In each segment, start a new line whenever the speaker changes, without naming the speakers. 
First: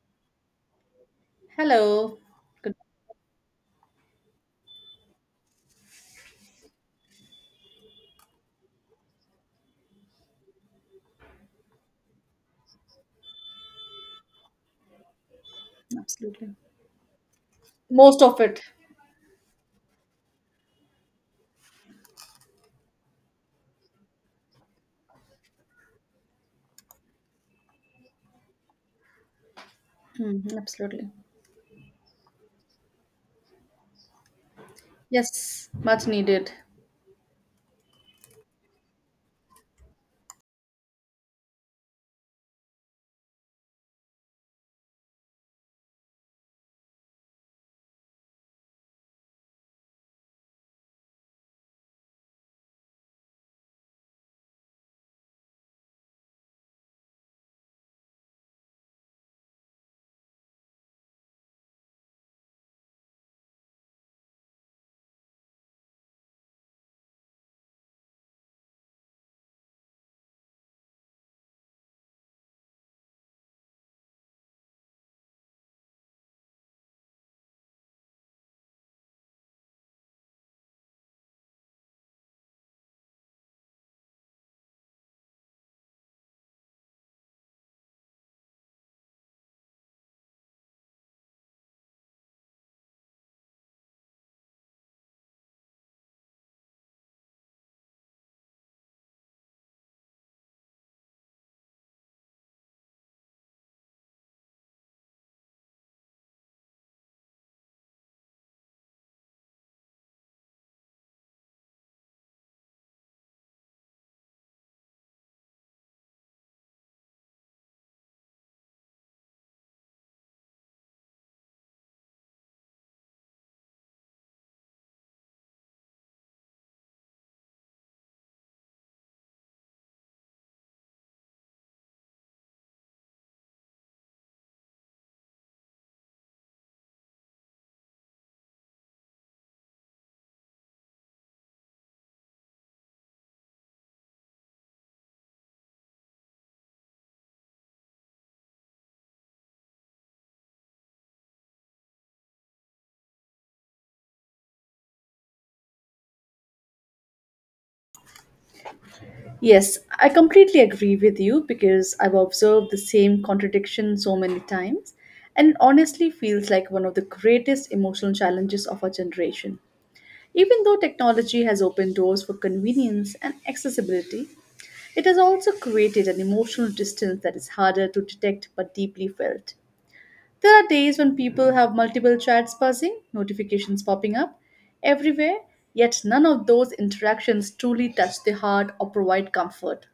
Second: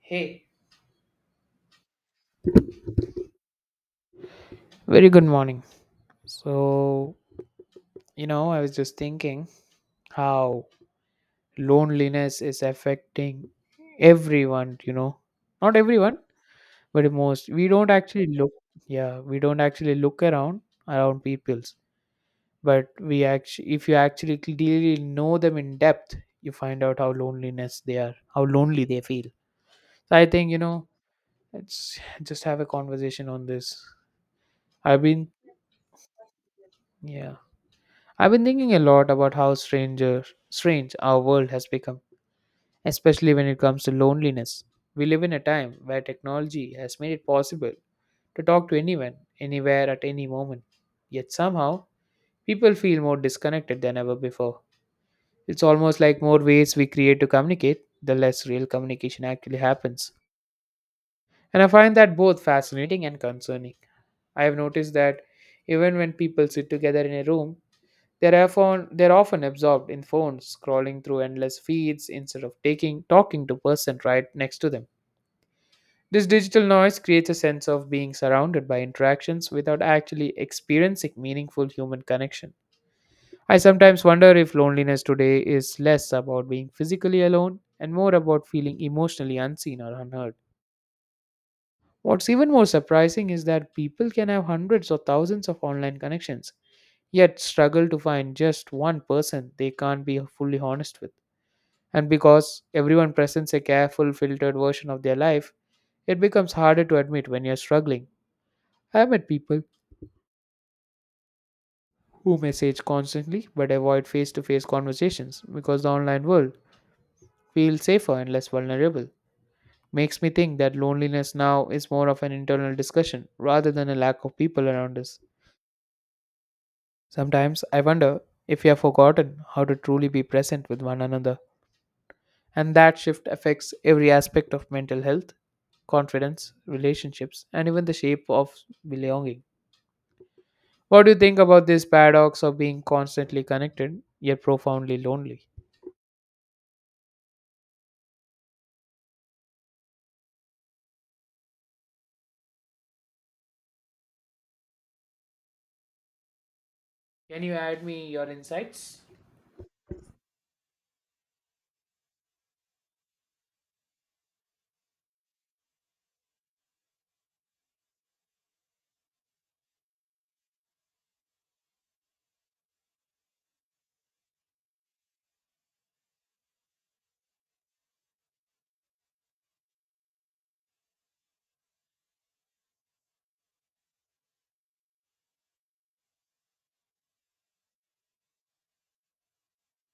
Hey.
Hello.
Very good morning. So, I was just thinking how loneliness is affecting everyone. Not everyone, but most. We don't
Most
actually
of
look,
it.
yeah, we don't actually look around people's, but we actually if you actually clearly know them in depth, you find out how loneliness they are, how lonely they feel. So I
Hmm,
think,
absolutely.
let's just have a conversation on this. I've been
Yes, much needed.
Yeah, I've been thinking a lot about how strange our world has become, especially when it comes to loneliness. We live in a time where technology has made it possible to talk to anyone, anywhere, at any moment. Yet somehow, people feel more disconnected than ever before. It's almost like more ways we create to communicate, the less real communication actually happens. And I find that both fascinating and concerning. I have noticed that even when people sit together in a room, they're often absorbed in phones, scrolling through endless feeds instead of taking talking to person right next to them. This digital noise creates a sense of being surrounded by interactions without actually experiencing meaningful human connection. I sometimes wonder if loneliness today is less about being physically alone and more about feeling emotionally unseen or unheard. What's even more surprising is that people can have hundreds or thousands of online connections, yet struggle to find just one person they can't be fully honest with. And because everyone presents a careful, filtered version of their life, it becomes harder to admit when you're struggling. I've met people who message constantly but avoid face to face conversations because the online world feels safer and less vulnerable. Makes me think that loneliness now is more of an internal discussion rather than a lack of people around us. Sometimes I wonder if we have forgotten how to truly be present with one another. And that shift affects every aspect of mental health, confidence, relationships, and even the shape of belonging. What do you think about this paradox of being constantly connected yet profoundly lonely? Can you add me your insights?
Yes, I completely agree with you because I've observed the same contradiction so many times and honestly feels like one of the greatest emotional challenges of our generation. Even though technology has opened doors for convenience and accessibility, it has also created an emotional distance that is harder to detect but deeply felt. There are days when people have multiple chats buzzing, notifications popping up everywhere, yet none of those interactions truly touch the heart or provide comfort.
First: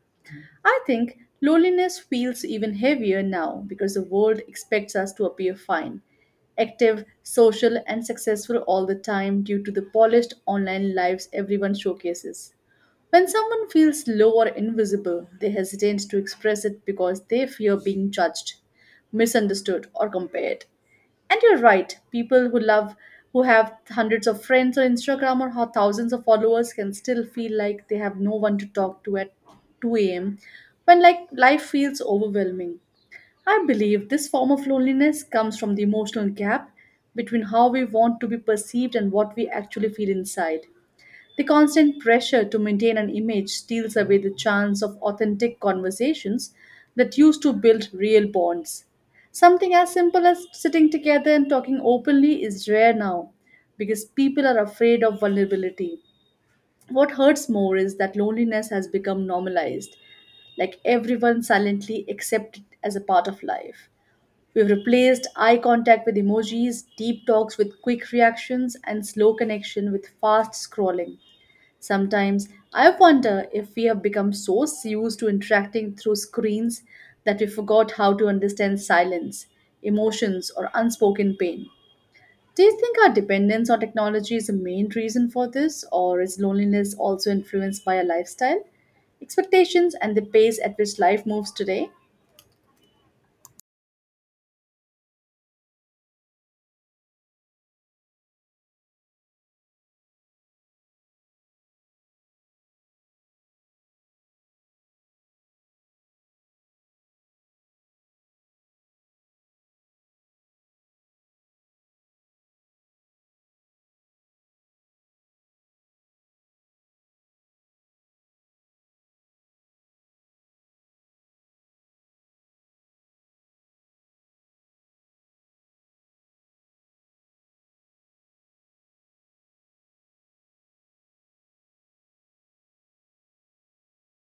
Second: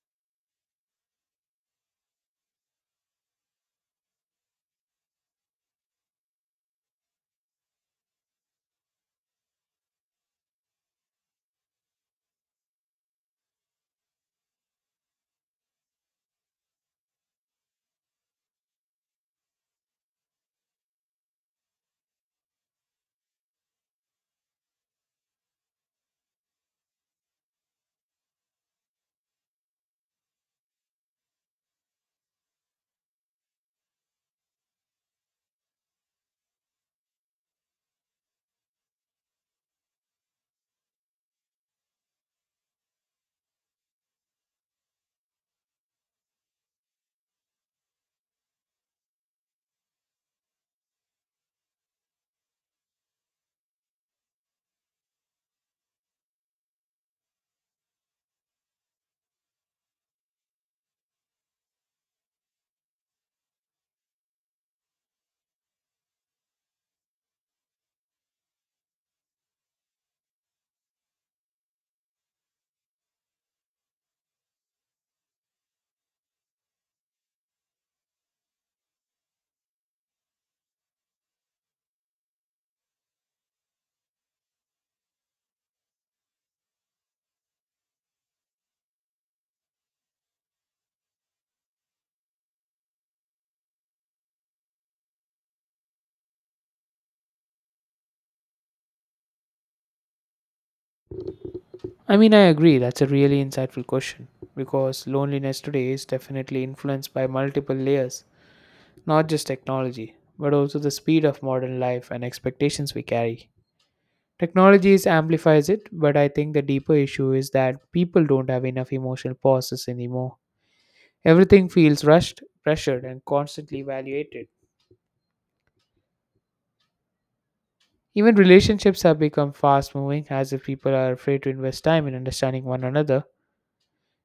I think loneliness feels even heavier now because the world expects us to appear fine, active, social, and successful all the time due to the polished online lives everyone showcases. When someone feels low or invisible, they hesitate to express it because they fear being judged, misunderstood, or compared. And you're right. People who love, who have hundreds of friends on Instagram or have thousands of followers can still feel like they have no one to talk to at 2 a.m. when like life feels overwhelming. I believe this form of loneliness comes from the emotional gap between how we want to be perceived and what we actually feel inside. The constant pressure to maintain an image steals away the chance of authentic conversations that used to build real bonds. Something as simple as sitting together and talking openly is rare now because people are afraid of vulnerability. What hurts more is that loneliness has become normalized, like everyone silently accepts it as a part of life. We've replaced eye contact with emojis, deep talks with quick reactions, and slow connection with fast scrolling. Sometimes I wonder if we have become so used to interacting through screens that we forgot how to understand silence, emotions, or unspoken pain. Do you think our dependence on technology is the main reason for this, or is loneliness also influenced by our lifestyle, expectations, and the pace at which life moves today?
I mean, I agree, that's a really insightful question because loneliness today is definitely influenced by multiple layers, not just technology, but also the speed of modern life and expectations we carry. Technology amplifies it, but I think the deeper issue is that people don't have enough emotional pauses anymore. Everything feels rushed, pressured, and constantly evaluated. Even relationships have become fast moving, as if people are afraid to invest time in understanding one another.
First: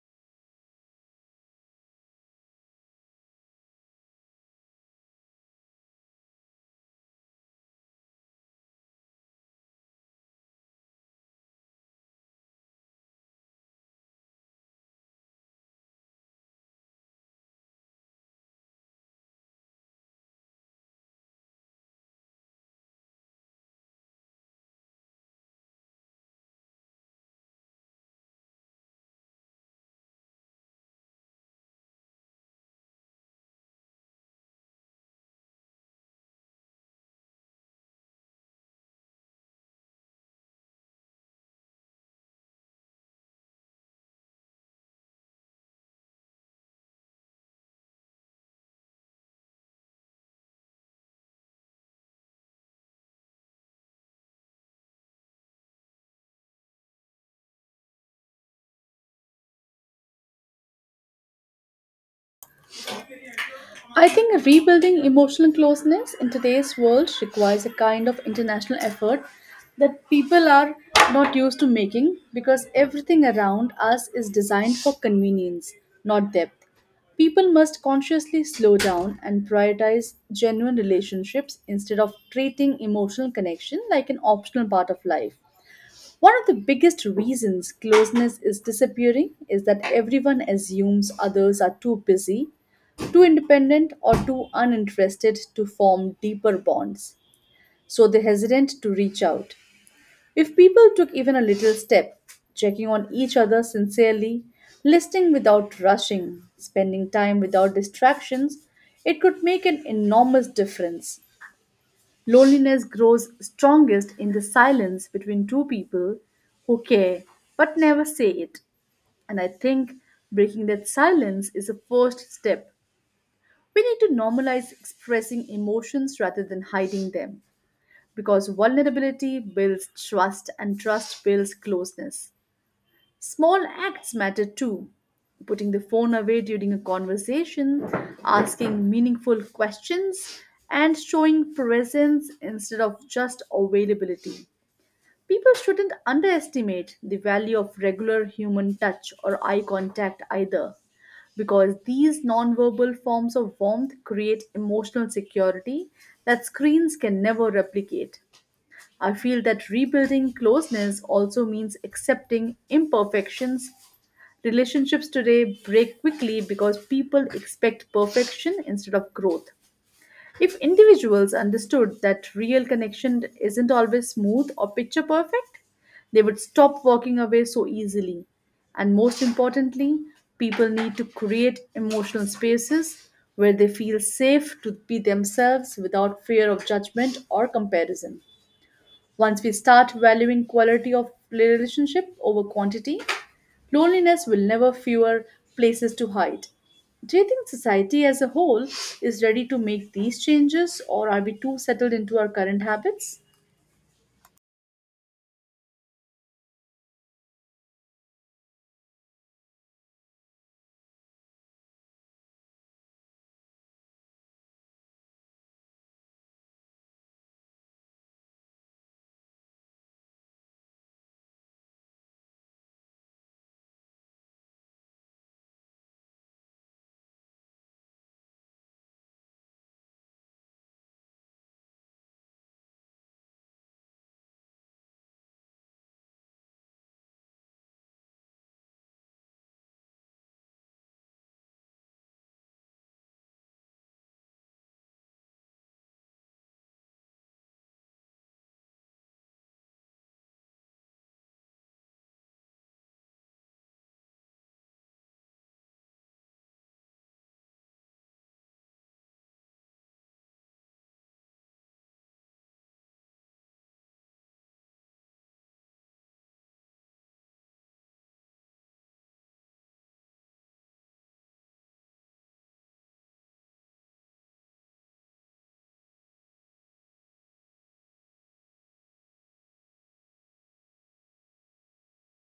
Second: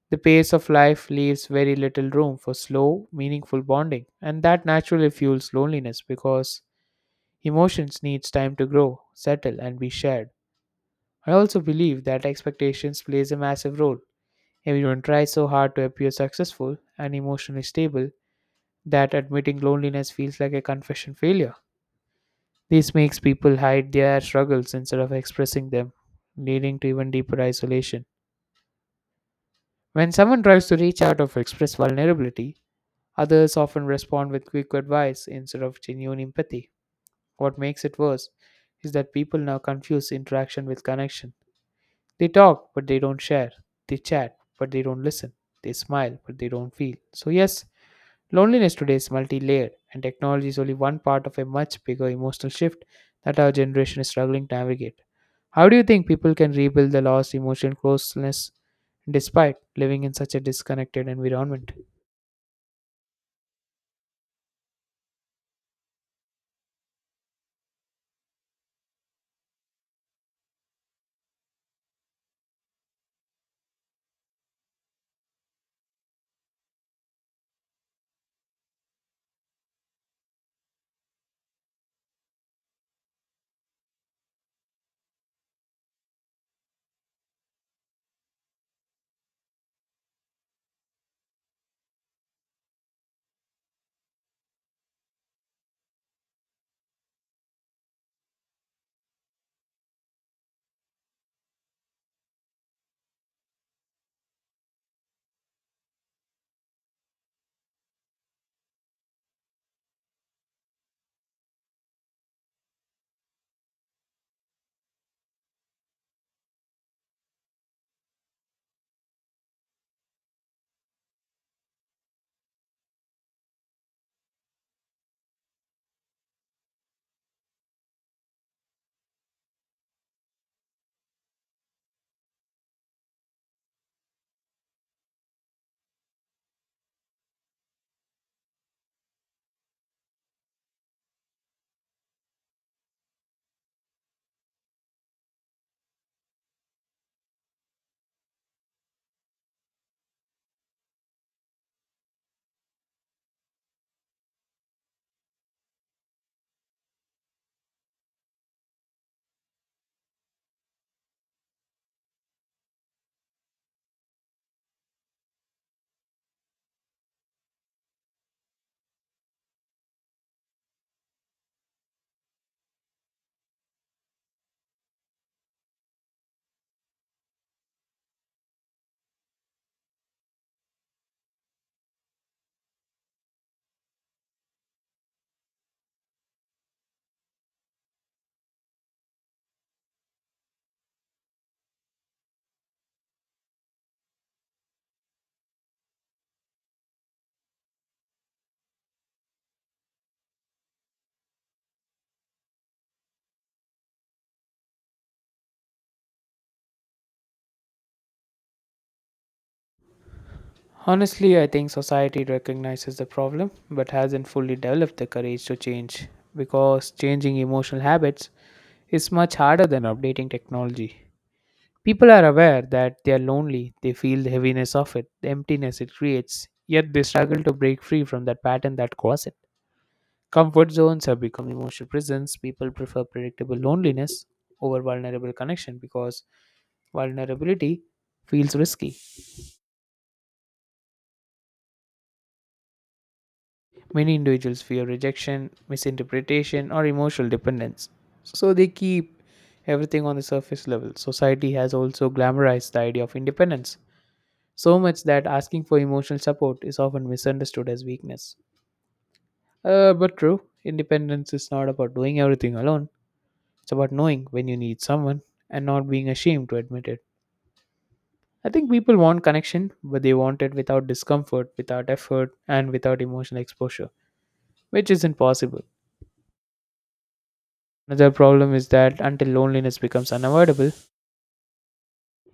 The pace of life leaves very little room for slow, meaningful bonding, and that naturally fuels loneliness because emotions needs time to grow, settle, and be shared. I also believe that expectations plays a massive role. Everyone tries so hard to appear successful and emotionally stable that admitting loneliness feels like a confession failure. This makes people hide their struggles instead of expressing them, leading to even deeper isolation. When someone tries to reach out or express vulnerability, others often respond with quick advice instead of genuine empathy. What makes it worse is that people now confuse interaction with connection. They talk, but they don't share. They chat, but they don't listen. They smile, but they don't feel. So, yes, loneliness today is multi layered, and technology is only one part of a much bigger emotional shift that our generation is struggling to navigate. How do you think people can rebuild the lost emotional closeness despite living in such a disconnected environment?
I think rebuilding emotional closeness in today's world requires a kind of international effort that people are not used to making because everything around us is designed for convenience, not depth. People must consciously slow down and prioritize genuine relationships instead of treating emotional connection like an optional part of life. One of the biggest reasons closeness is disappearing is that everyone assumes others are too busy, too independent, or too uninterested to form deeper bonds, so they're hesitant to reach out. If people took even a little step, checking on each other sincerely, listening without rushing, spending time without distractions, it could make an enormous difference. Loneliness grows strongest in the silence between two people who care but never say it. And I think breaking that silence is a first step. We need to normalize expressing emotions rather than hiding them because vulnerability builds trust and trust builds closeness. Small acts matter too. Putting the phone away during a conversation, asking meaningful questions, and showing presence instead of just availability. People shouldn't underestimate the value of regular human touch or eye contact either, because these nonverbal forms of warmth create emotional security that screens can never replicate. I feel that rebuilding closeness also means accepting imperfections. Relationships today break quickly because people expect perfection instead of growth. If individuals understood that real connection isn't always smooth or picture perfect, they would stop walking away so easily. And most importantly, people need to create emotional spaces where they feel safe to be themselves without fear of judgment or comparison. Once we start valuing quality of relationship over quantity, loneliness will never fewer places to hide. Do you think society as a whole is ready to make these changes, or are we too settled into our current habits?
Honestly, I think society recognizes the problem but hasn't fully developed the courage to change because changing emotional habits is much harder than updating technology. People are aware that they are lonely, they feel the heaviness of it, the emptiness it creates, yet they struggle to break free from that pattern that caused it. Comfort zones have become emotional prisons. People prefer predictable loneliness over vulnerable connection because vulnerability feels risky. Many individuals fear rejection, misinterpretation, or emotional dependence, so they keep everything on the surface level. Society has also glamorized the idea of independence so much that asking for emotional support is often misunderstood as weakness. But true, independence is not about doing everything alone, it's about knowing when you need someone and not being ashamed to admit it. I think people want connection, but they want it without discomfort, without effort, and without emotional exposure, which isn't possible. Another problem is that until loneliness becomes unavoidable,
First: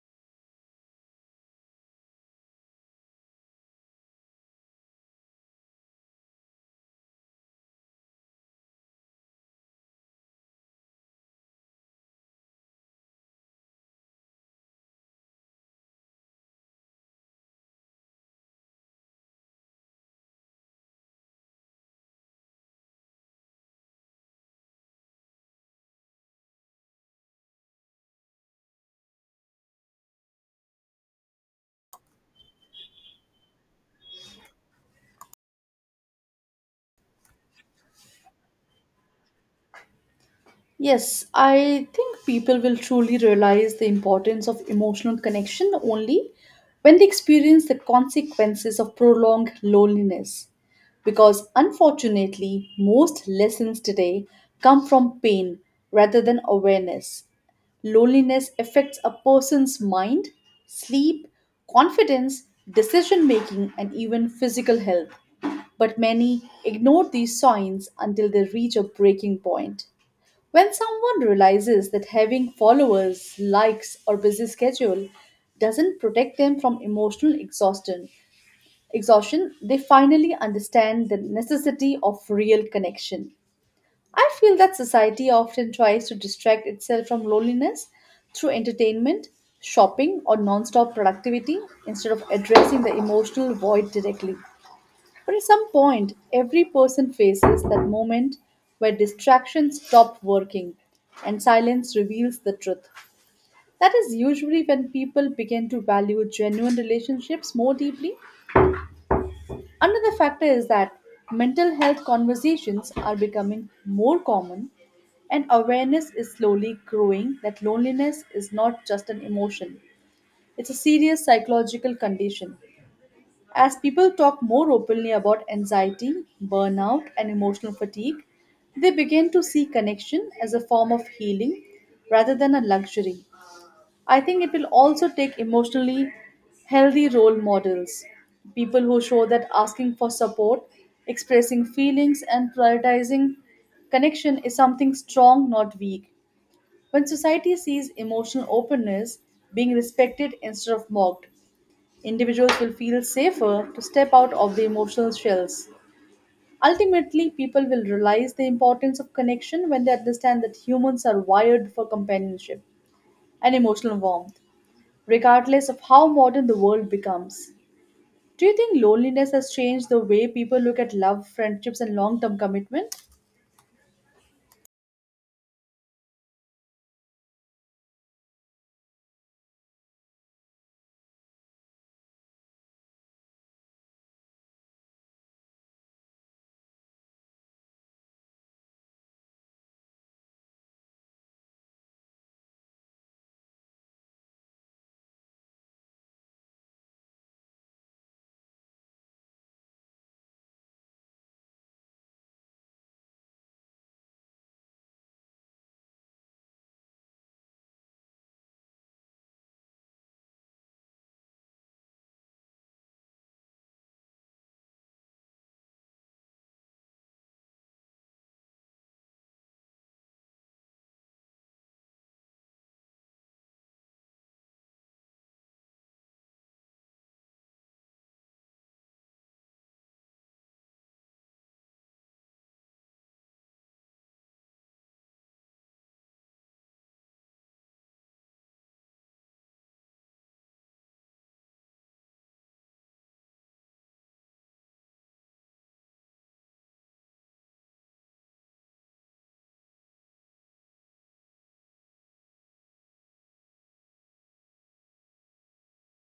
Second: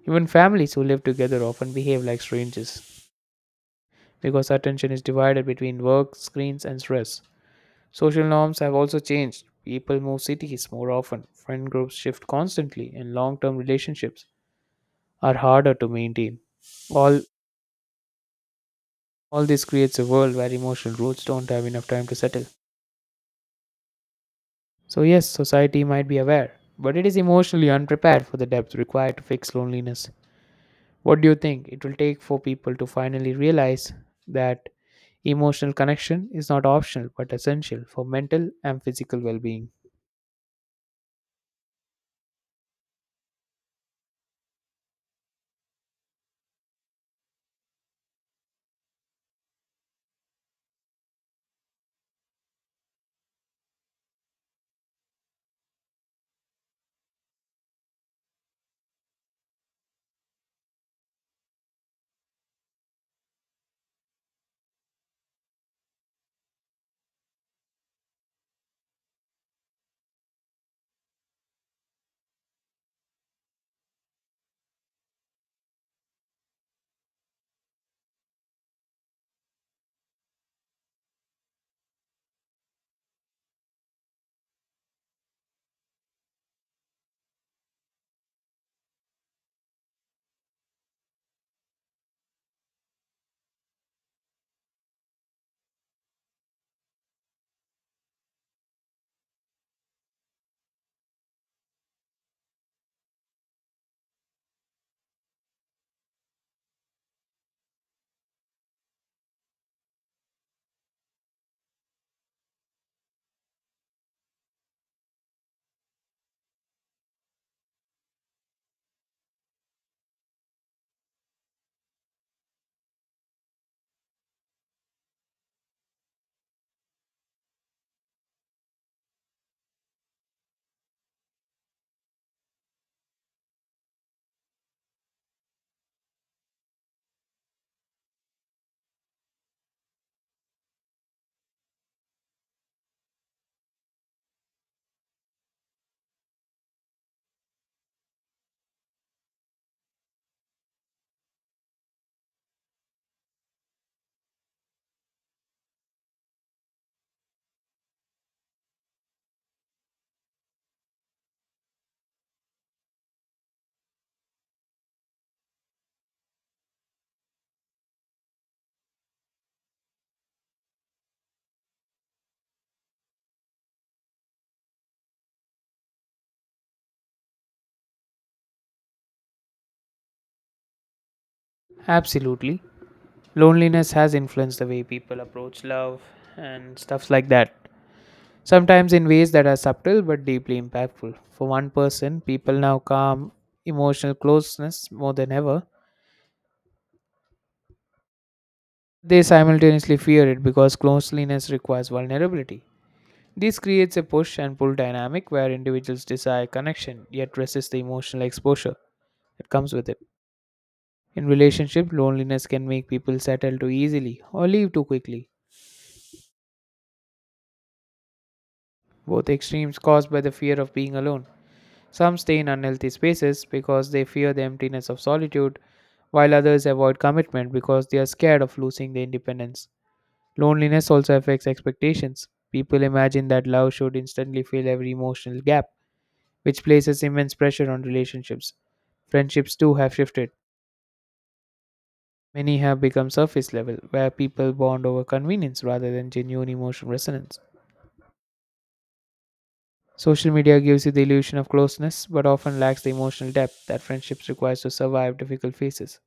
even families who live together often behave like strangers because attention is divided between work, screens, and stress. Social norms have also changed. People move cities more often, friend groups shift constantly, and long term relationships are harder to maintain. All, all this creates a world where emotional roots don't have enough time to settle. So, yes, society might be aware, but it is emotionally unprepared for the depth required to fix loneliness. What do you think it will take for people to finally realize that emotional connection is not optional but essential for mental and physical well being?
Yes, I think people will truly realize the importance of emotional connection only when they experience the consequences of prolonged loneliness. Because unfortunately, most lessons today come from pain rather than awareness. Loneliness affects a person's mind, sleep, confidence, decision making, and even physical health. But many ignore these signs until they reach a breaking point. When someone realizes that having followers, likes, or busy schedule doesn't protect them from emotional exhaustion, they finally understand the necessity of real connection. I feel that society often tries to distract itself from loneliness through entertainment, shopping, or non-stop productivity instead of addressing the emotional void directly. But at some point, every person faces that moment where distractions stop working and silence reveals the truth. That is usually when people begin to value genuine relationships more deeply. Another factor is that mental health conversations are becoming more common and awareness is slowly growing that loneliness is not just an emotion, it's a serious psychological condition. As people talk more openly about anxiety, burnout, and emotional fatigue, they begin to see connection as a form of healing rather than a luxury. I think it will also take emotionally healthy role models, people who show that asking for support, expressing feelings, and prioritizing connection is something strong, not weak. When society sees emotional openness being respected instead of mocked, individuals will feel safer to step out of the emotional shells. Ultimately, people will realize the importance of connection when they understand that humans are wired for companionship and emotional warmth, regardless of how modern the world becomes. Do you think loneliness has changed the way people look at love, friendships, and long term commitment?
Absolutely. Loneliness has influenced the way people approach love and stuffs like that. Sometimes in ways that are subtle but deeply impactful. For one person, people now calm emotional closeness more than ever. They simultaneously fear it because closeness requires vulnerability. This creates a push and pull dynamic where individuals desire connection yet resist the emotional exposure that comes with it. In relationships, loneliness can make people settle too easily or leave too quickly, both extremes caused by the fear of being alone. Some stay in unhealthy spaces because they fear the emptiness of solitude, while others avoid commitment because they are scared of losing their independence. Loneliness also affects expectations. People imagine that love should instantly fill every emotional gap, which places immense pressure on relationships. Friendships too have shifted. Many have become surface level, where people bond over convenience rather than genuine emotional resonance. Social media gives you the illusion of closeness, but often lacks the emotional depth that friendships requires to survive difficult phases.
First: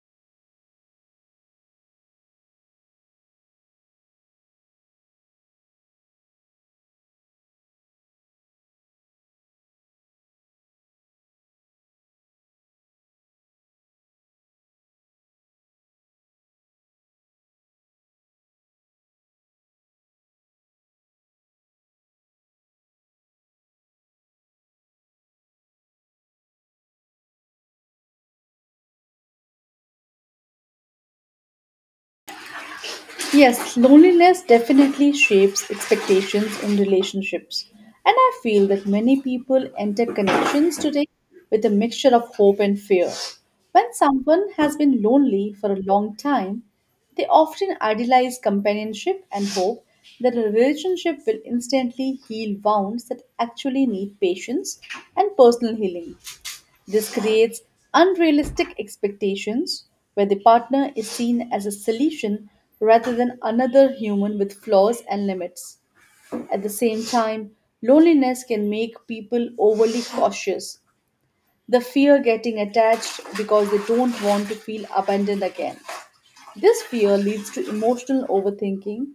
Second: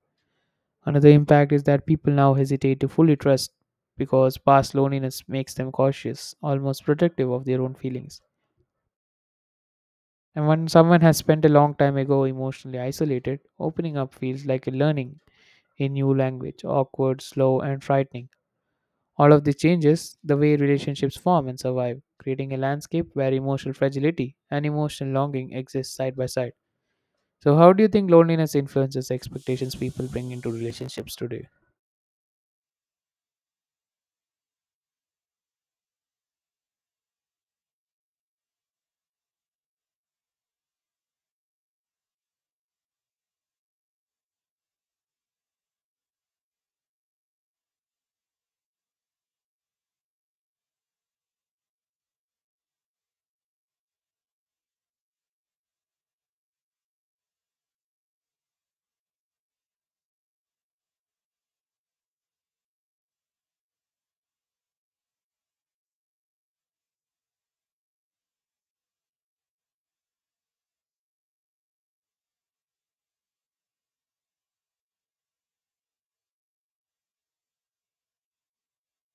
Another impact is that people now hesitate to fully trust because past loneliness makes them cautious, almost protective of their own feelings. And when someone has spent a long time ago emotionally isolated, opening up feels like a learning a new language, awkward, slow, and frightening. All of this changes the way relationships form and survive, creating a landscape where emotional fragility and emotional longing exist side by side. So, how do you think loneliness influences expectations people bring into relationships today?
Yes, loneliness definitely shapes expectations in relationships. And I feel that many people enter connections today with a mixture of hope and fear. When someone has been lonely for a long time, they often idealize companionship and hope that a relationship will instantly heal wounds that actually need patience and personal healing. This creates unrealistic expectations where the partner is seen as a solution rather than another human with flaws and limits. At the same time, loneliness can make people overly cautious. The fear getting attached because they don't want to feel abandoned again. This fear leads to emotional overthinking,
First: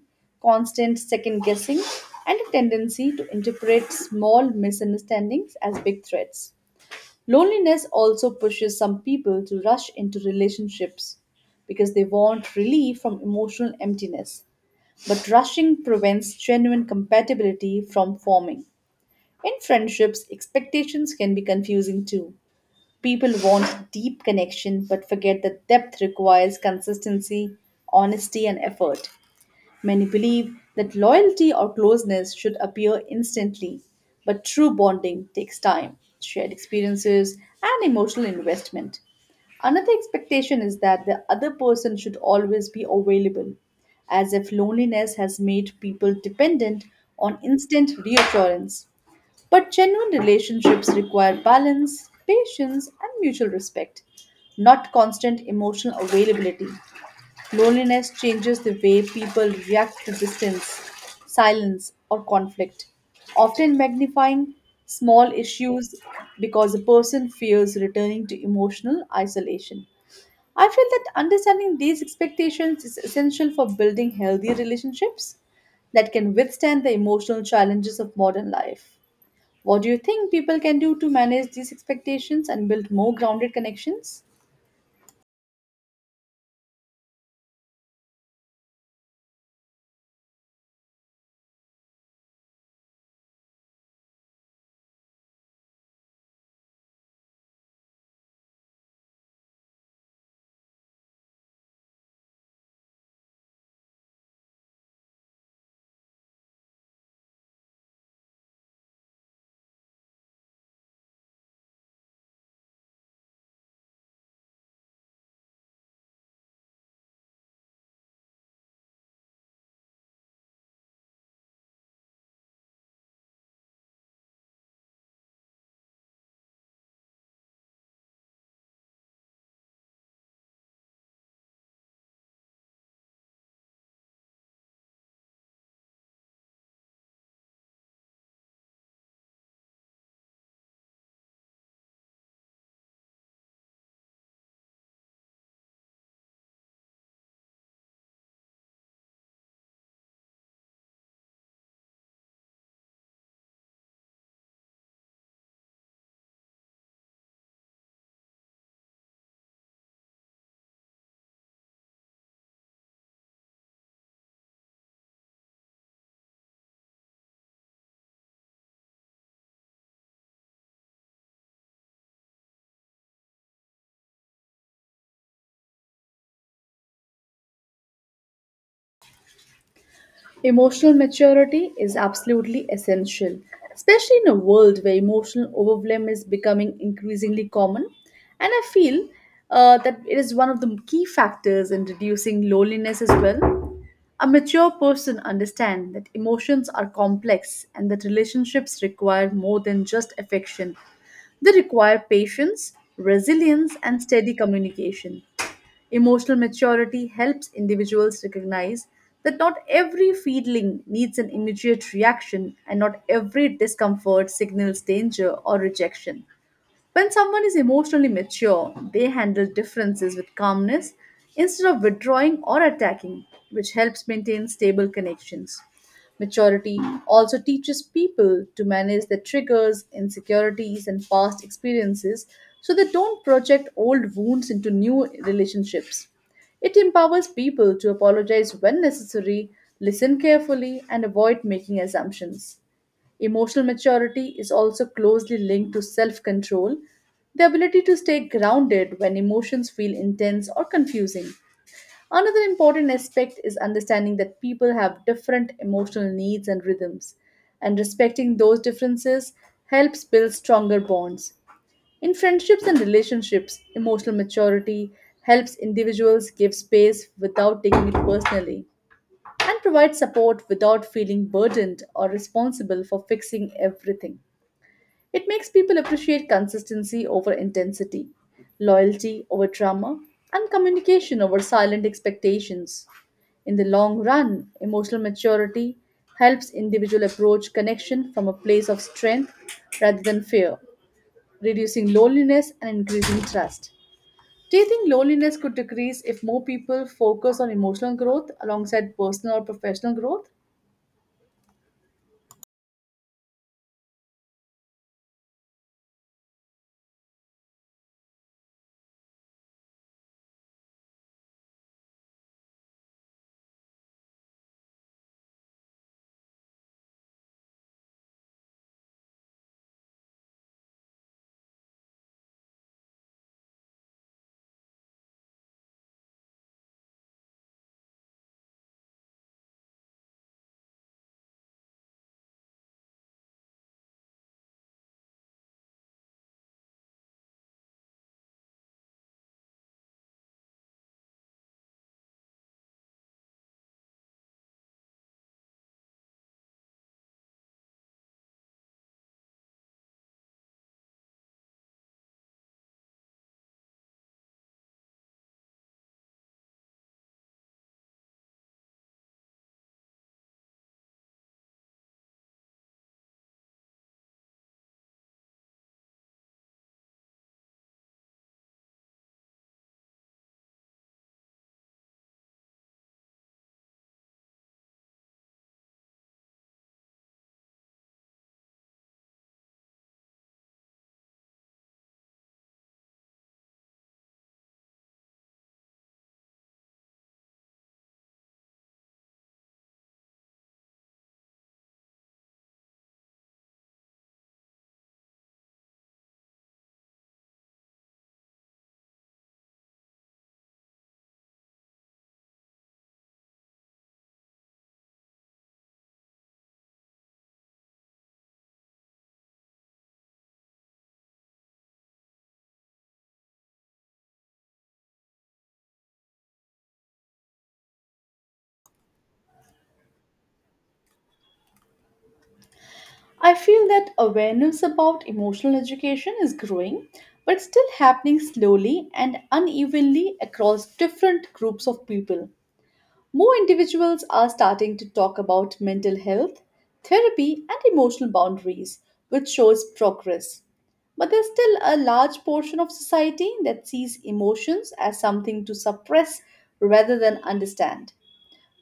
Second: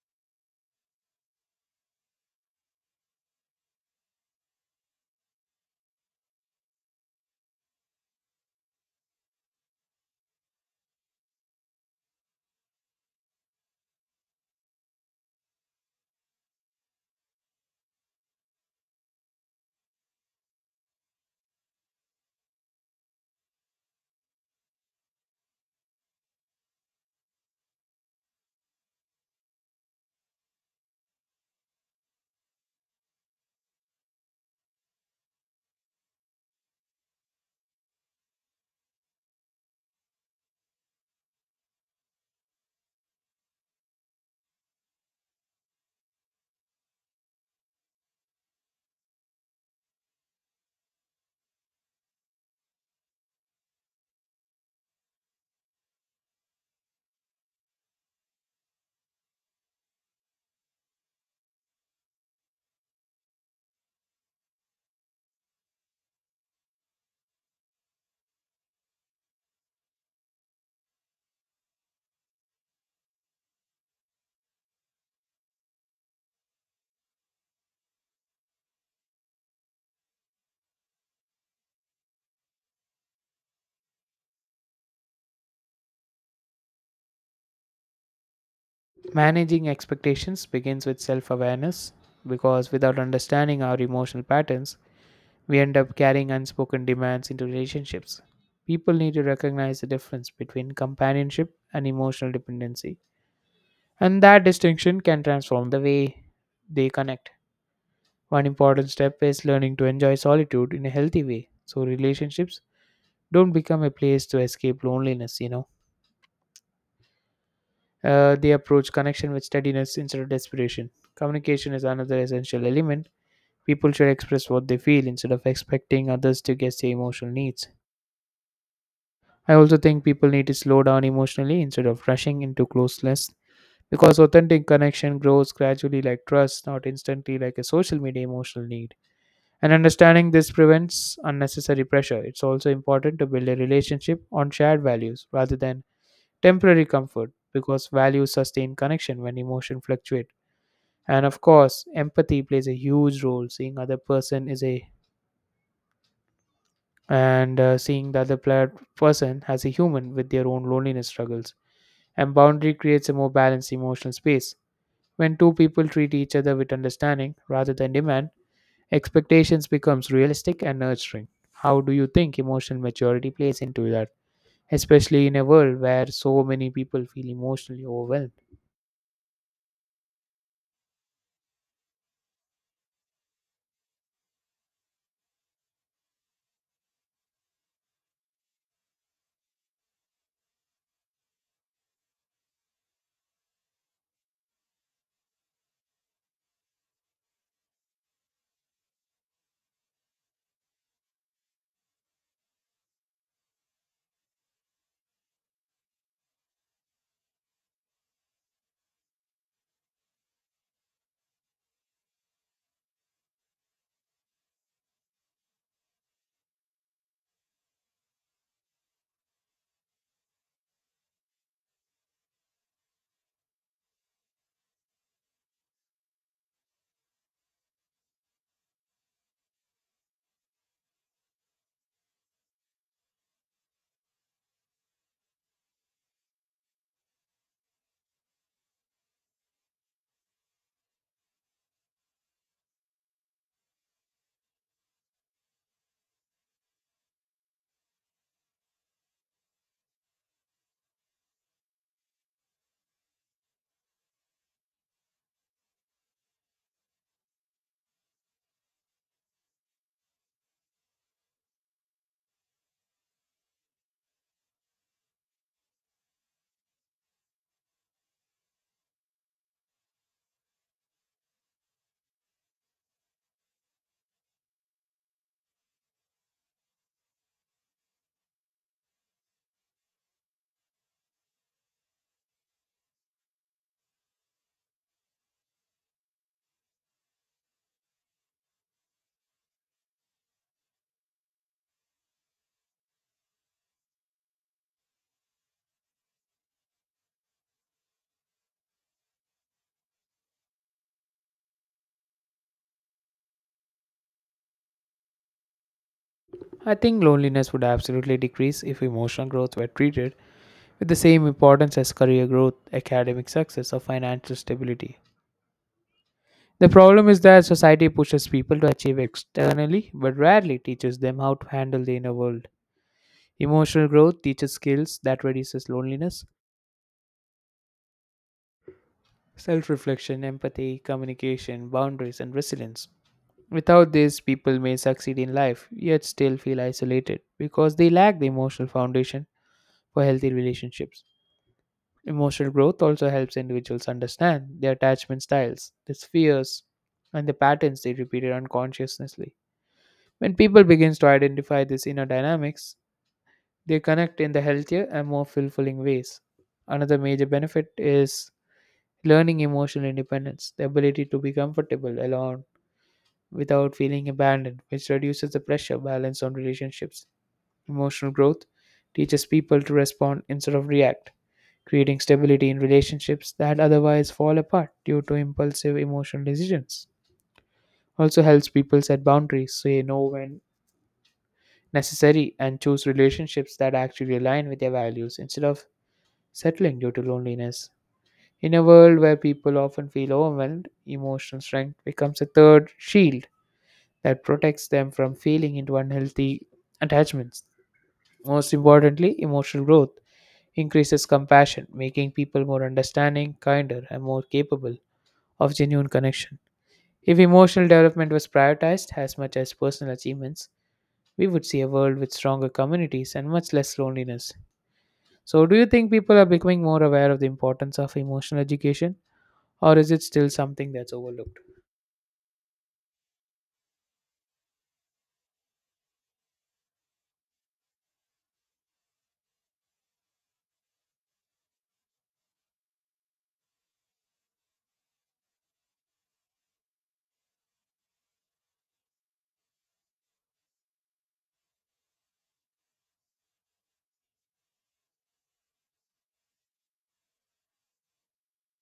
constant second guessing, and a tendency to interpret small misunderstandings as big threats. Loneliness also pushes some people to rush into relationships because they want relief from emotional emptiness. But rushing prevents genuine compatibility from forming. In friendships, expectations can be confusing too. People want deep connection but forget that depth requires consistency, honesty, and effort. Many believe that loyalty or closeness should appear instantly, but true bonding takes time, shared experiences, and emotional investment. Another expectation is that the other person should always be available, as if loneliness has made people dependent on instant reassurance. But genuine relationships require balance, patience, and mutual respect, not constant emotional availability. Loneliness changes the way people react to distance, silence, or conflict, often magnifying small issues because a person fears returning to emotional isolation. I feel that understanding these expectations is essential for building healthy relationships that can withstand the emotional challenges of modern life. What do you think people can do to manage these expectations and build more grounded connections?
Managing expectations begins with self awareness because without understanding our emotional patterns, we end up carrying unspoken demands into relationships. People need to recognize the difference between companionship and emotional dependency, and that distinction can transform the way they connect. One important step is learning to enjoy solitude in a healthy way so relationships don't become a place to escape loneliness. They approach connection with steadiness instead of desperation. Communication is another essential element. People should express what they feel instead of expecting others to guess their emotional needs. I also think people need to slow down emotionally instead of rushing into closeness because authentic connection grows gradually like trust, not instantly like a social media emotional need. And understanding this prevents unnecessary pressure. It's also important to build a relationship on shared values rather than temporary comfort because values sustain connection when emotion fluctuate. And of course, empathy plays a huge role. Seeing other person is a and seeing the other person as a human with their own loneliness struggles. And boundary creates a more balanced emotional space. When two people treat each other with understanding rather than demand, expectations becomes realistic and nurturing. How do you think emotional maturity plays into that? Especially in a world where so many people feel emotionally overwhelmed.
Emotional maturity is absolutely essential, especially in a world where emotional overwhelm is becoming increasingly common. And I feel that it is one of the key factors in reducing loneliness as well. A mature person understands that emotions are complex and that relationships require more than just affection. They require patience, resilience, and steady communication. Emotional maturity helps individuals recognize that not every feeling needs an immediate reaction and not every discomfort signals danger or rejection. When someone is emotionally mature, they handle differences with calmness instead of withdrawing or attacking, which helps maintain stable connections. Maturity also teaches people to manage their triggers, insecurities, and past experiences so they don't project old wounds into new relationships. It empowers people to apologize when necessary, listen carefully, and avoid making assumptions. Emotional maturity is also closely linked to self control, the ability to stay grounded when emotions feel intense or confusing. Another important aspect is understanding that people have different emotional needs and rhythms, and respecting those differences helps build stronger bonds. In friendships and relationships, emotional maturity helps individuals give space without taking it personally and provide support without feeling burdened or responsible for fixing everything. It makes people appreciate consistency over intensity, loyalty over drama, and communication over silent expectations. In the long run, emotional maturity helps individual approach connection from a place of strength rather than fear, reducing loneliness and increasing trust. Do you think loneliness could decrease if more people focus on emotional growth alongside personal or professional growth?
I think loneliness would absolutely decrease if emotional growth were treated with the same importance as career growth, academic success, or financial stability. The problem is that society pushes people to achieve externally but rarely teaches them how to handle the inner world. Emotional growth teaches skills that reduces loneliness, self reflection, empathy, communication, boundaries, and resilience. Without this, people may succeed in life yet still feel isolated because they lack the emotional foundation for healthy relationships. Emotional growth also helps individuals understand their attachment styles, their fears, and the patterns they repeated unconsciously. When people begin to identify these inner dynamics, they connect in the healthier and more fulfilling ways. Another major benefit is learning emotional independence, the ability to be comfortable alone without feeling abandoned, which reduces the pressure balance on relationships. Emotional growth teaches people to respond instead of react, creating stability in relationships that otherwise fall apart due to impulsive emotional decisions. Also helps people set boundaries, say no when necessary and choose relationships that actually align with their values instead of settling due to loneliness. In a world where people often feel overwhelmed, emotional strength becomes a third shield that protects them from falling into unhealthy attachments. Most importantly, emotional growth increases compassion, making people more understanding, kinder, and more capable of genuine connection. If emotional development was prioritized as much as personal achievements, we would see a world with stronger communities and much less loneliness. So, do you think people are becoming more aware of the importance of emotional education, or is it still something that's overlooked?
I feel that awareness about emotional education is growing, but it's still happening slowly and unevenly across different groups of people. More individuals are starting to talk about mental health, therapy, and emotional boundaries, which shows progress. But there's still a large portion of society that sees emotions as something to suppress rather than understand.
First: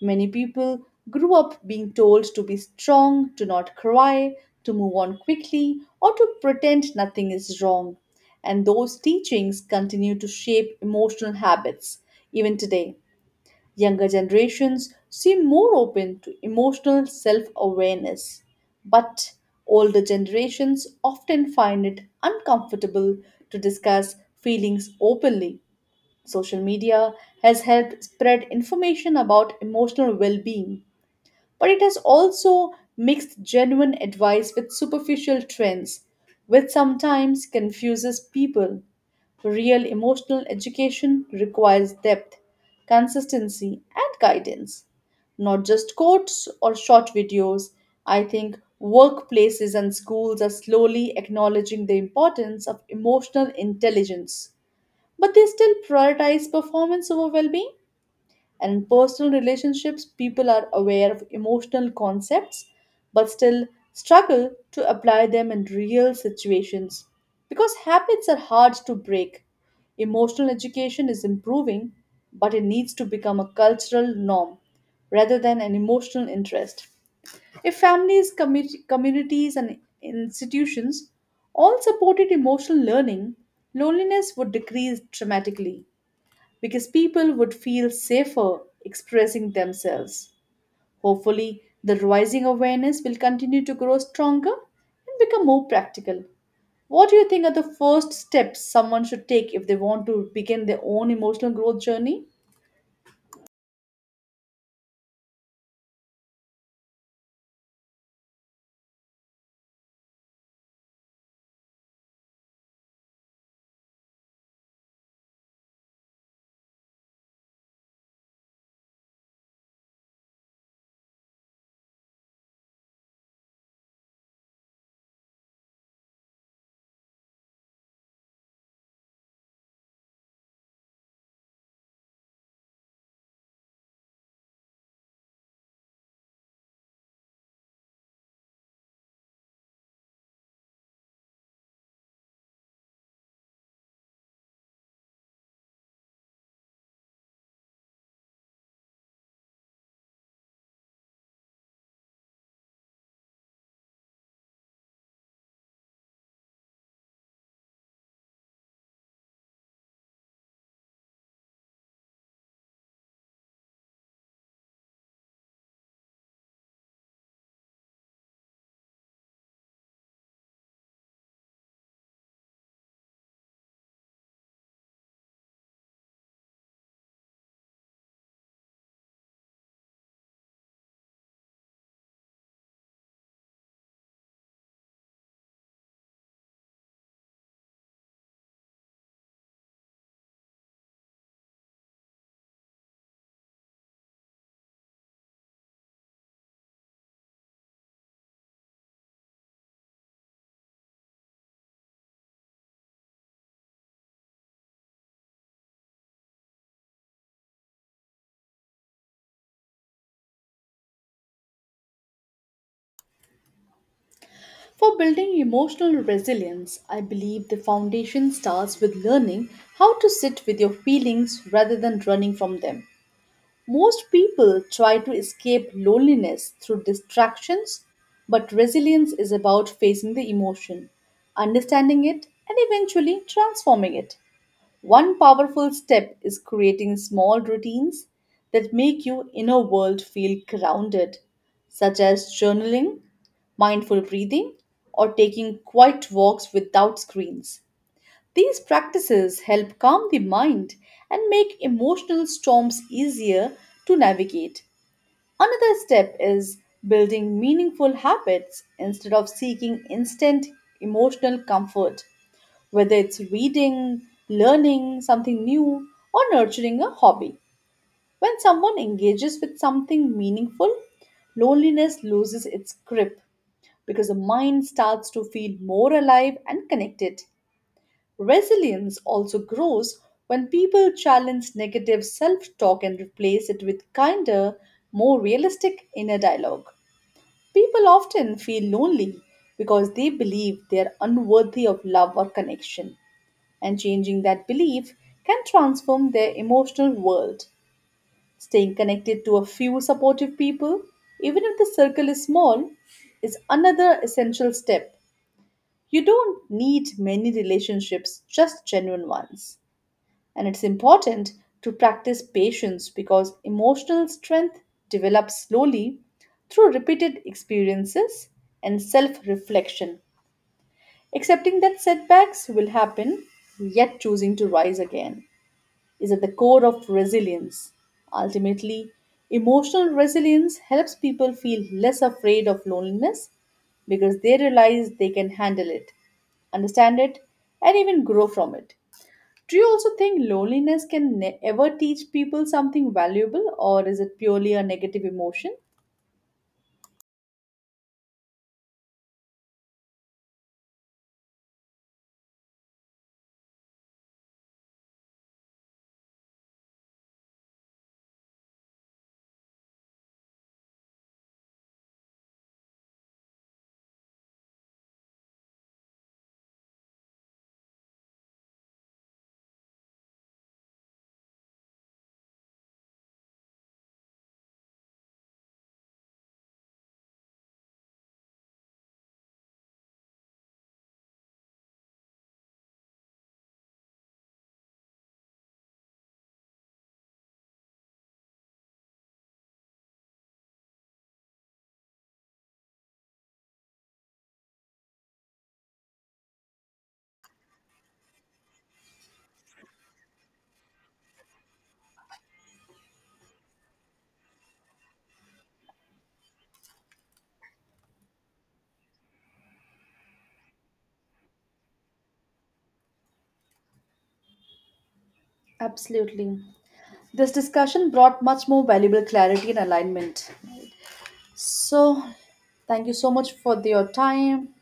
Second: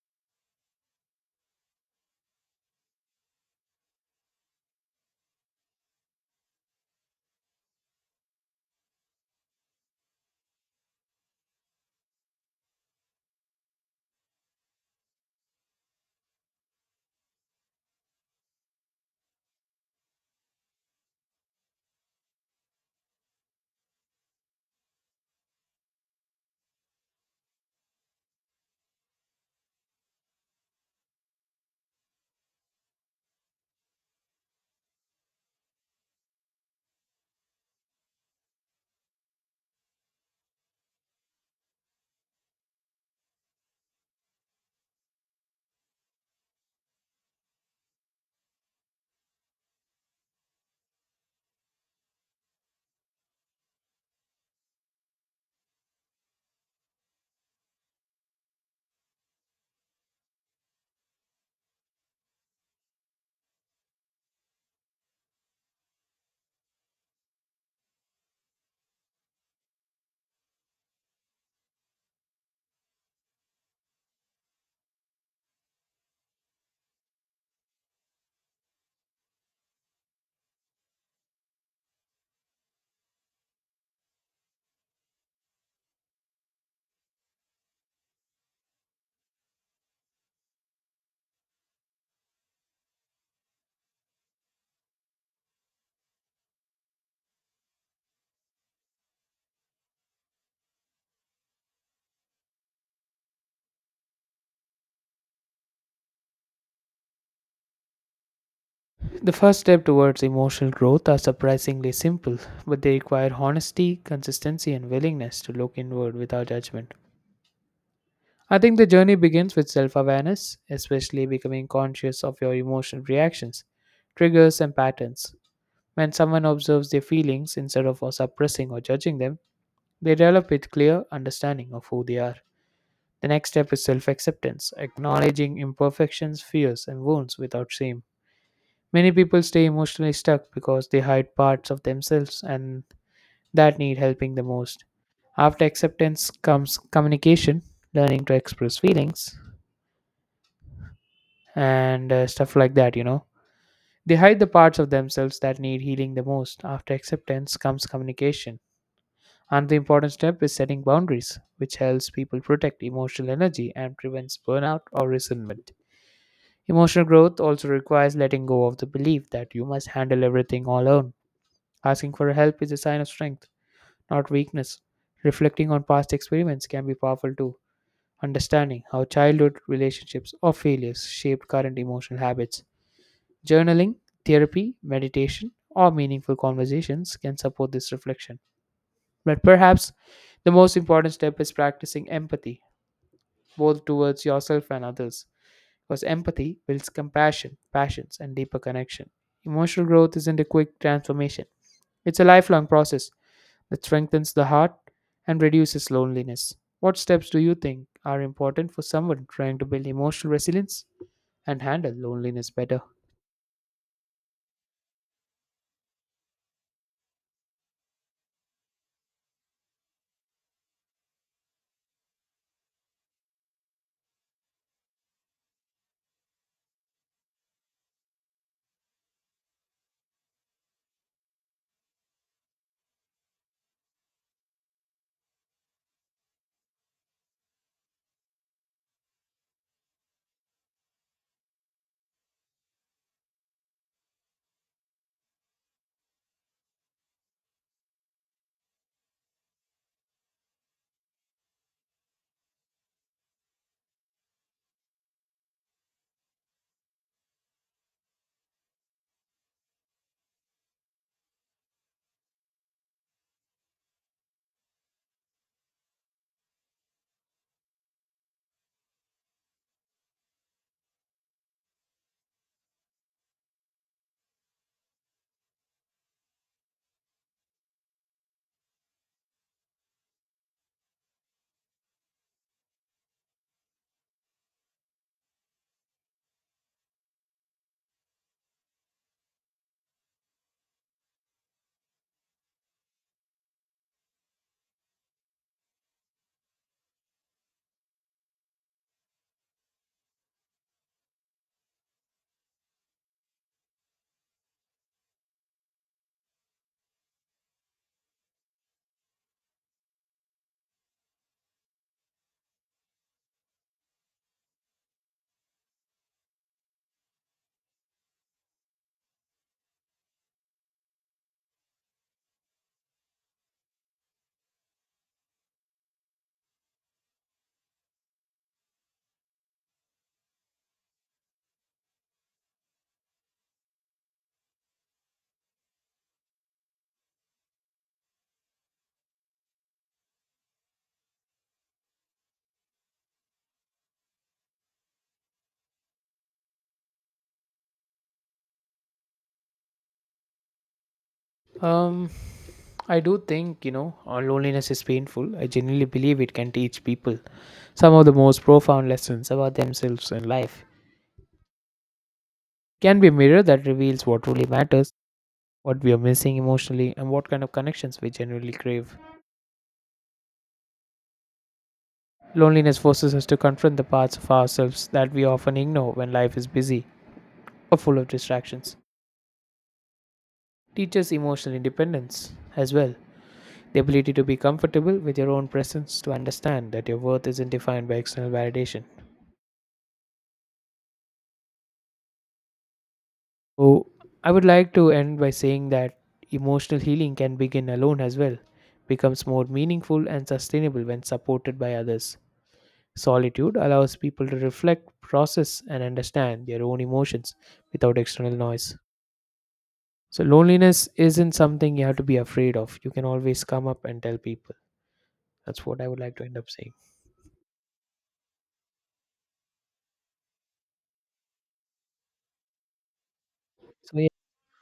Many people grew up being told to be strong, to not cry, to move on quickly, or to pretend nothing is wrong. And those teachings continue to shape emotional habits even today. Younger generations seem more open to emotional self awareness, but older generations often find it uncomfortable to discuss feelings openly. Social media has helped spread information about emotional well being, but it has also mixed genuine advice with superficial trends, which sometimes confuses people. Real emotional education requires depth, consistency, and guidance, not just quotes or short videos. I think workplaces and schools are slowly acknowledging the importance of emotional intelligence, but they still prioritize performance over well-being, and in personal relationships people are aware of emotional concepts but still struggle to apply them in real situations because habits are hard to break. Emotional education is improving, but it needs to become a cultural norm rather than an emotional interest. If families, communities, and institutions all supported emotional learning, loneliness would decrease dramatically because people would feel safer expressing themselves. Hopefully, the rising awareness will continue to grow stronger and become more practical. What do you think are the first steps someone should take if they want to begin their own emotional growth journey?
The first step towards emotional growth are surprisingly simple, but they require honesty, consistency, and willingness to look inward without judgment. I think the journey begins with self awareness, especially becoming conscious of your emotional reactions, triggers, and patterns. When someone observes their feelings instead of suppressing or judging them, they develop a clear understanding of who they are. The next step is self acceptance, acknowledging imperfections, fears, and wounds without shame. Many people stay emotionally stuck because they hide parts of themselves and that need helping the most. After acceptance comes communication, learning to express feelings, and stuff like that. They hide the parts of themselves that need healing the most. After acceptance comes communication. Another important step is setting boundaries, which helps people protect emotional energy and prevents burnout or resentment. Emotional growth also requires letting go of the belief that you must handle everything all alone. Asking for help is a sign of strength, not weakness. Reflecting on past experiments can be powerful too. Understanding how childhood relationships or failures shaped current emotional habits. Journaling, therapy, meditation, or meaningful conversations can support this reflection. But perhaps the most important step is practicing empathy, both towards yourself and others. Because empathy builds compassion, passions, and deeper connection. Emotional growth isn't a quick transformation, it's a lifelong process that strengthens the heart and reduces loneliness. What steps do you think are important for someone trying to build emotional resilience and handle loneliness better?
For building emotional resilience, I believe the foundation starts with learning how to sit with your feelings rather than running from them. Most people try to escape loneliness through distractions, but resilience is about facing the emotion, understanding it, and eventually transforming it. One powerful step is creating small routines that make your inner world feel grounded, such as journaling, mindful breathing, or taking quiet walks without screens. These practices help calm the mind and make emotional storms easier to navigate. Another step is building meaningful habits instead of seeking instant emotional comfort, whether it's reading, learning something new, or nurturing a hobby. When someone engages with something meaningful, loneliness loses its grip because the mind starts to feel more alive and connected. Resilience also grows when people challenge negative self talk and replace it with kinder, more realistic inner dialogue. People often feel lonely because they believe they are unworthy of love or connection, and changing that belief can transform their emotional world. Staying connected to a few supportive people, even if the circle is small, is another essential step. You don't need many relationships, just genuine ones. And it's important to practice patience because emotional strength develops slowly through repeated experiences and self reflection. Accepting that setbacks will happen, yet choosing to rise again, is at the core of resilience. Ultimately, emotional resilience helps people feel less afraid of loneliness because they realize they can handle it, understand it, and even grow from it. Do you also think loneliness can ever teach people something valuable, or is it purely a negative emotion?
Um, I do think, loneliness is painful. I genuinely believe it can teach people some of the most profound lessons about themselves in life. It can be a mirror that reveals what truly matters, what we are missing emotionally, and what kind of connections we genuinely crave. Loneliness forces us to confront the parts of ourselves that we often ignore when life is busy or full of distractions. Teaches emotional independence as well. The ability to be comfortable with your own presence, to understand that your worth isn't defined by external validation. So, I would like to end by saying that emotional healing can begin alone as well, becomes more meaningful and sustainable when supported by others. Solitude allows people to reflect, process, and understand their own emotions without external noise. So, loneliness isn't something you have to be afraid of. You can always come up and tell people. That's what I would like to end
Absolutely.
up saying.
This discussion brought much more valuable clarity and alignment. So, thank you so much for your
So, yeah,
time.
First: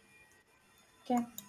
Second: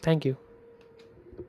thank you.
Okay.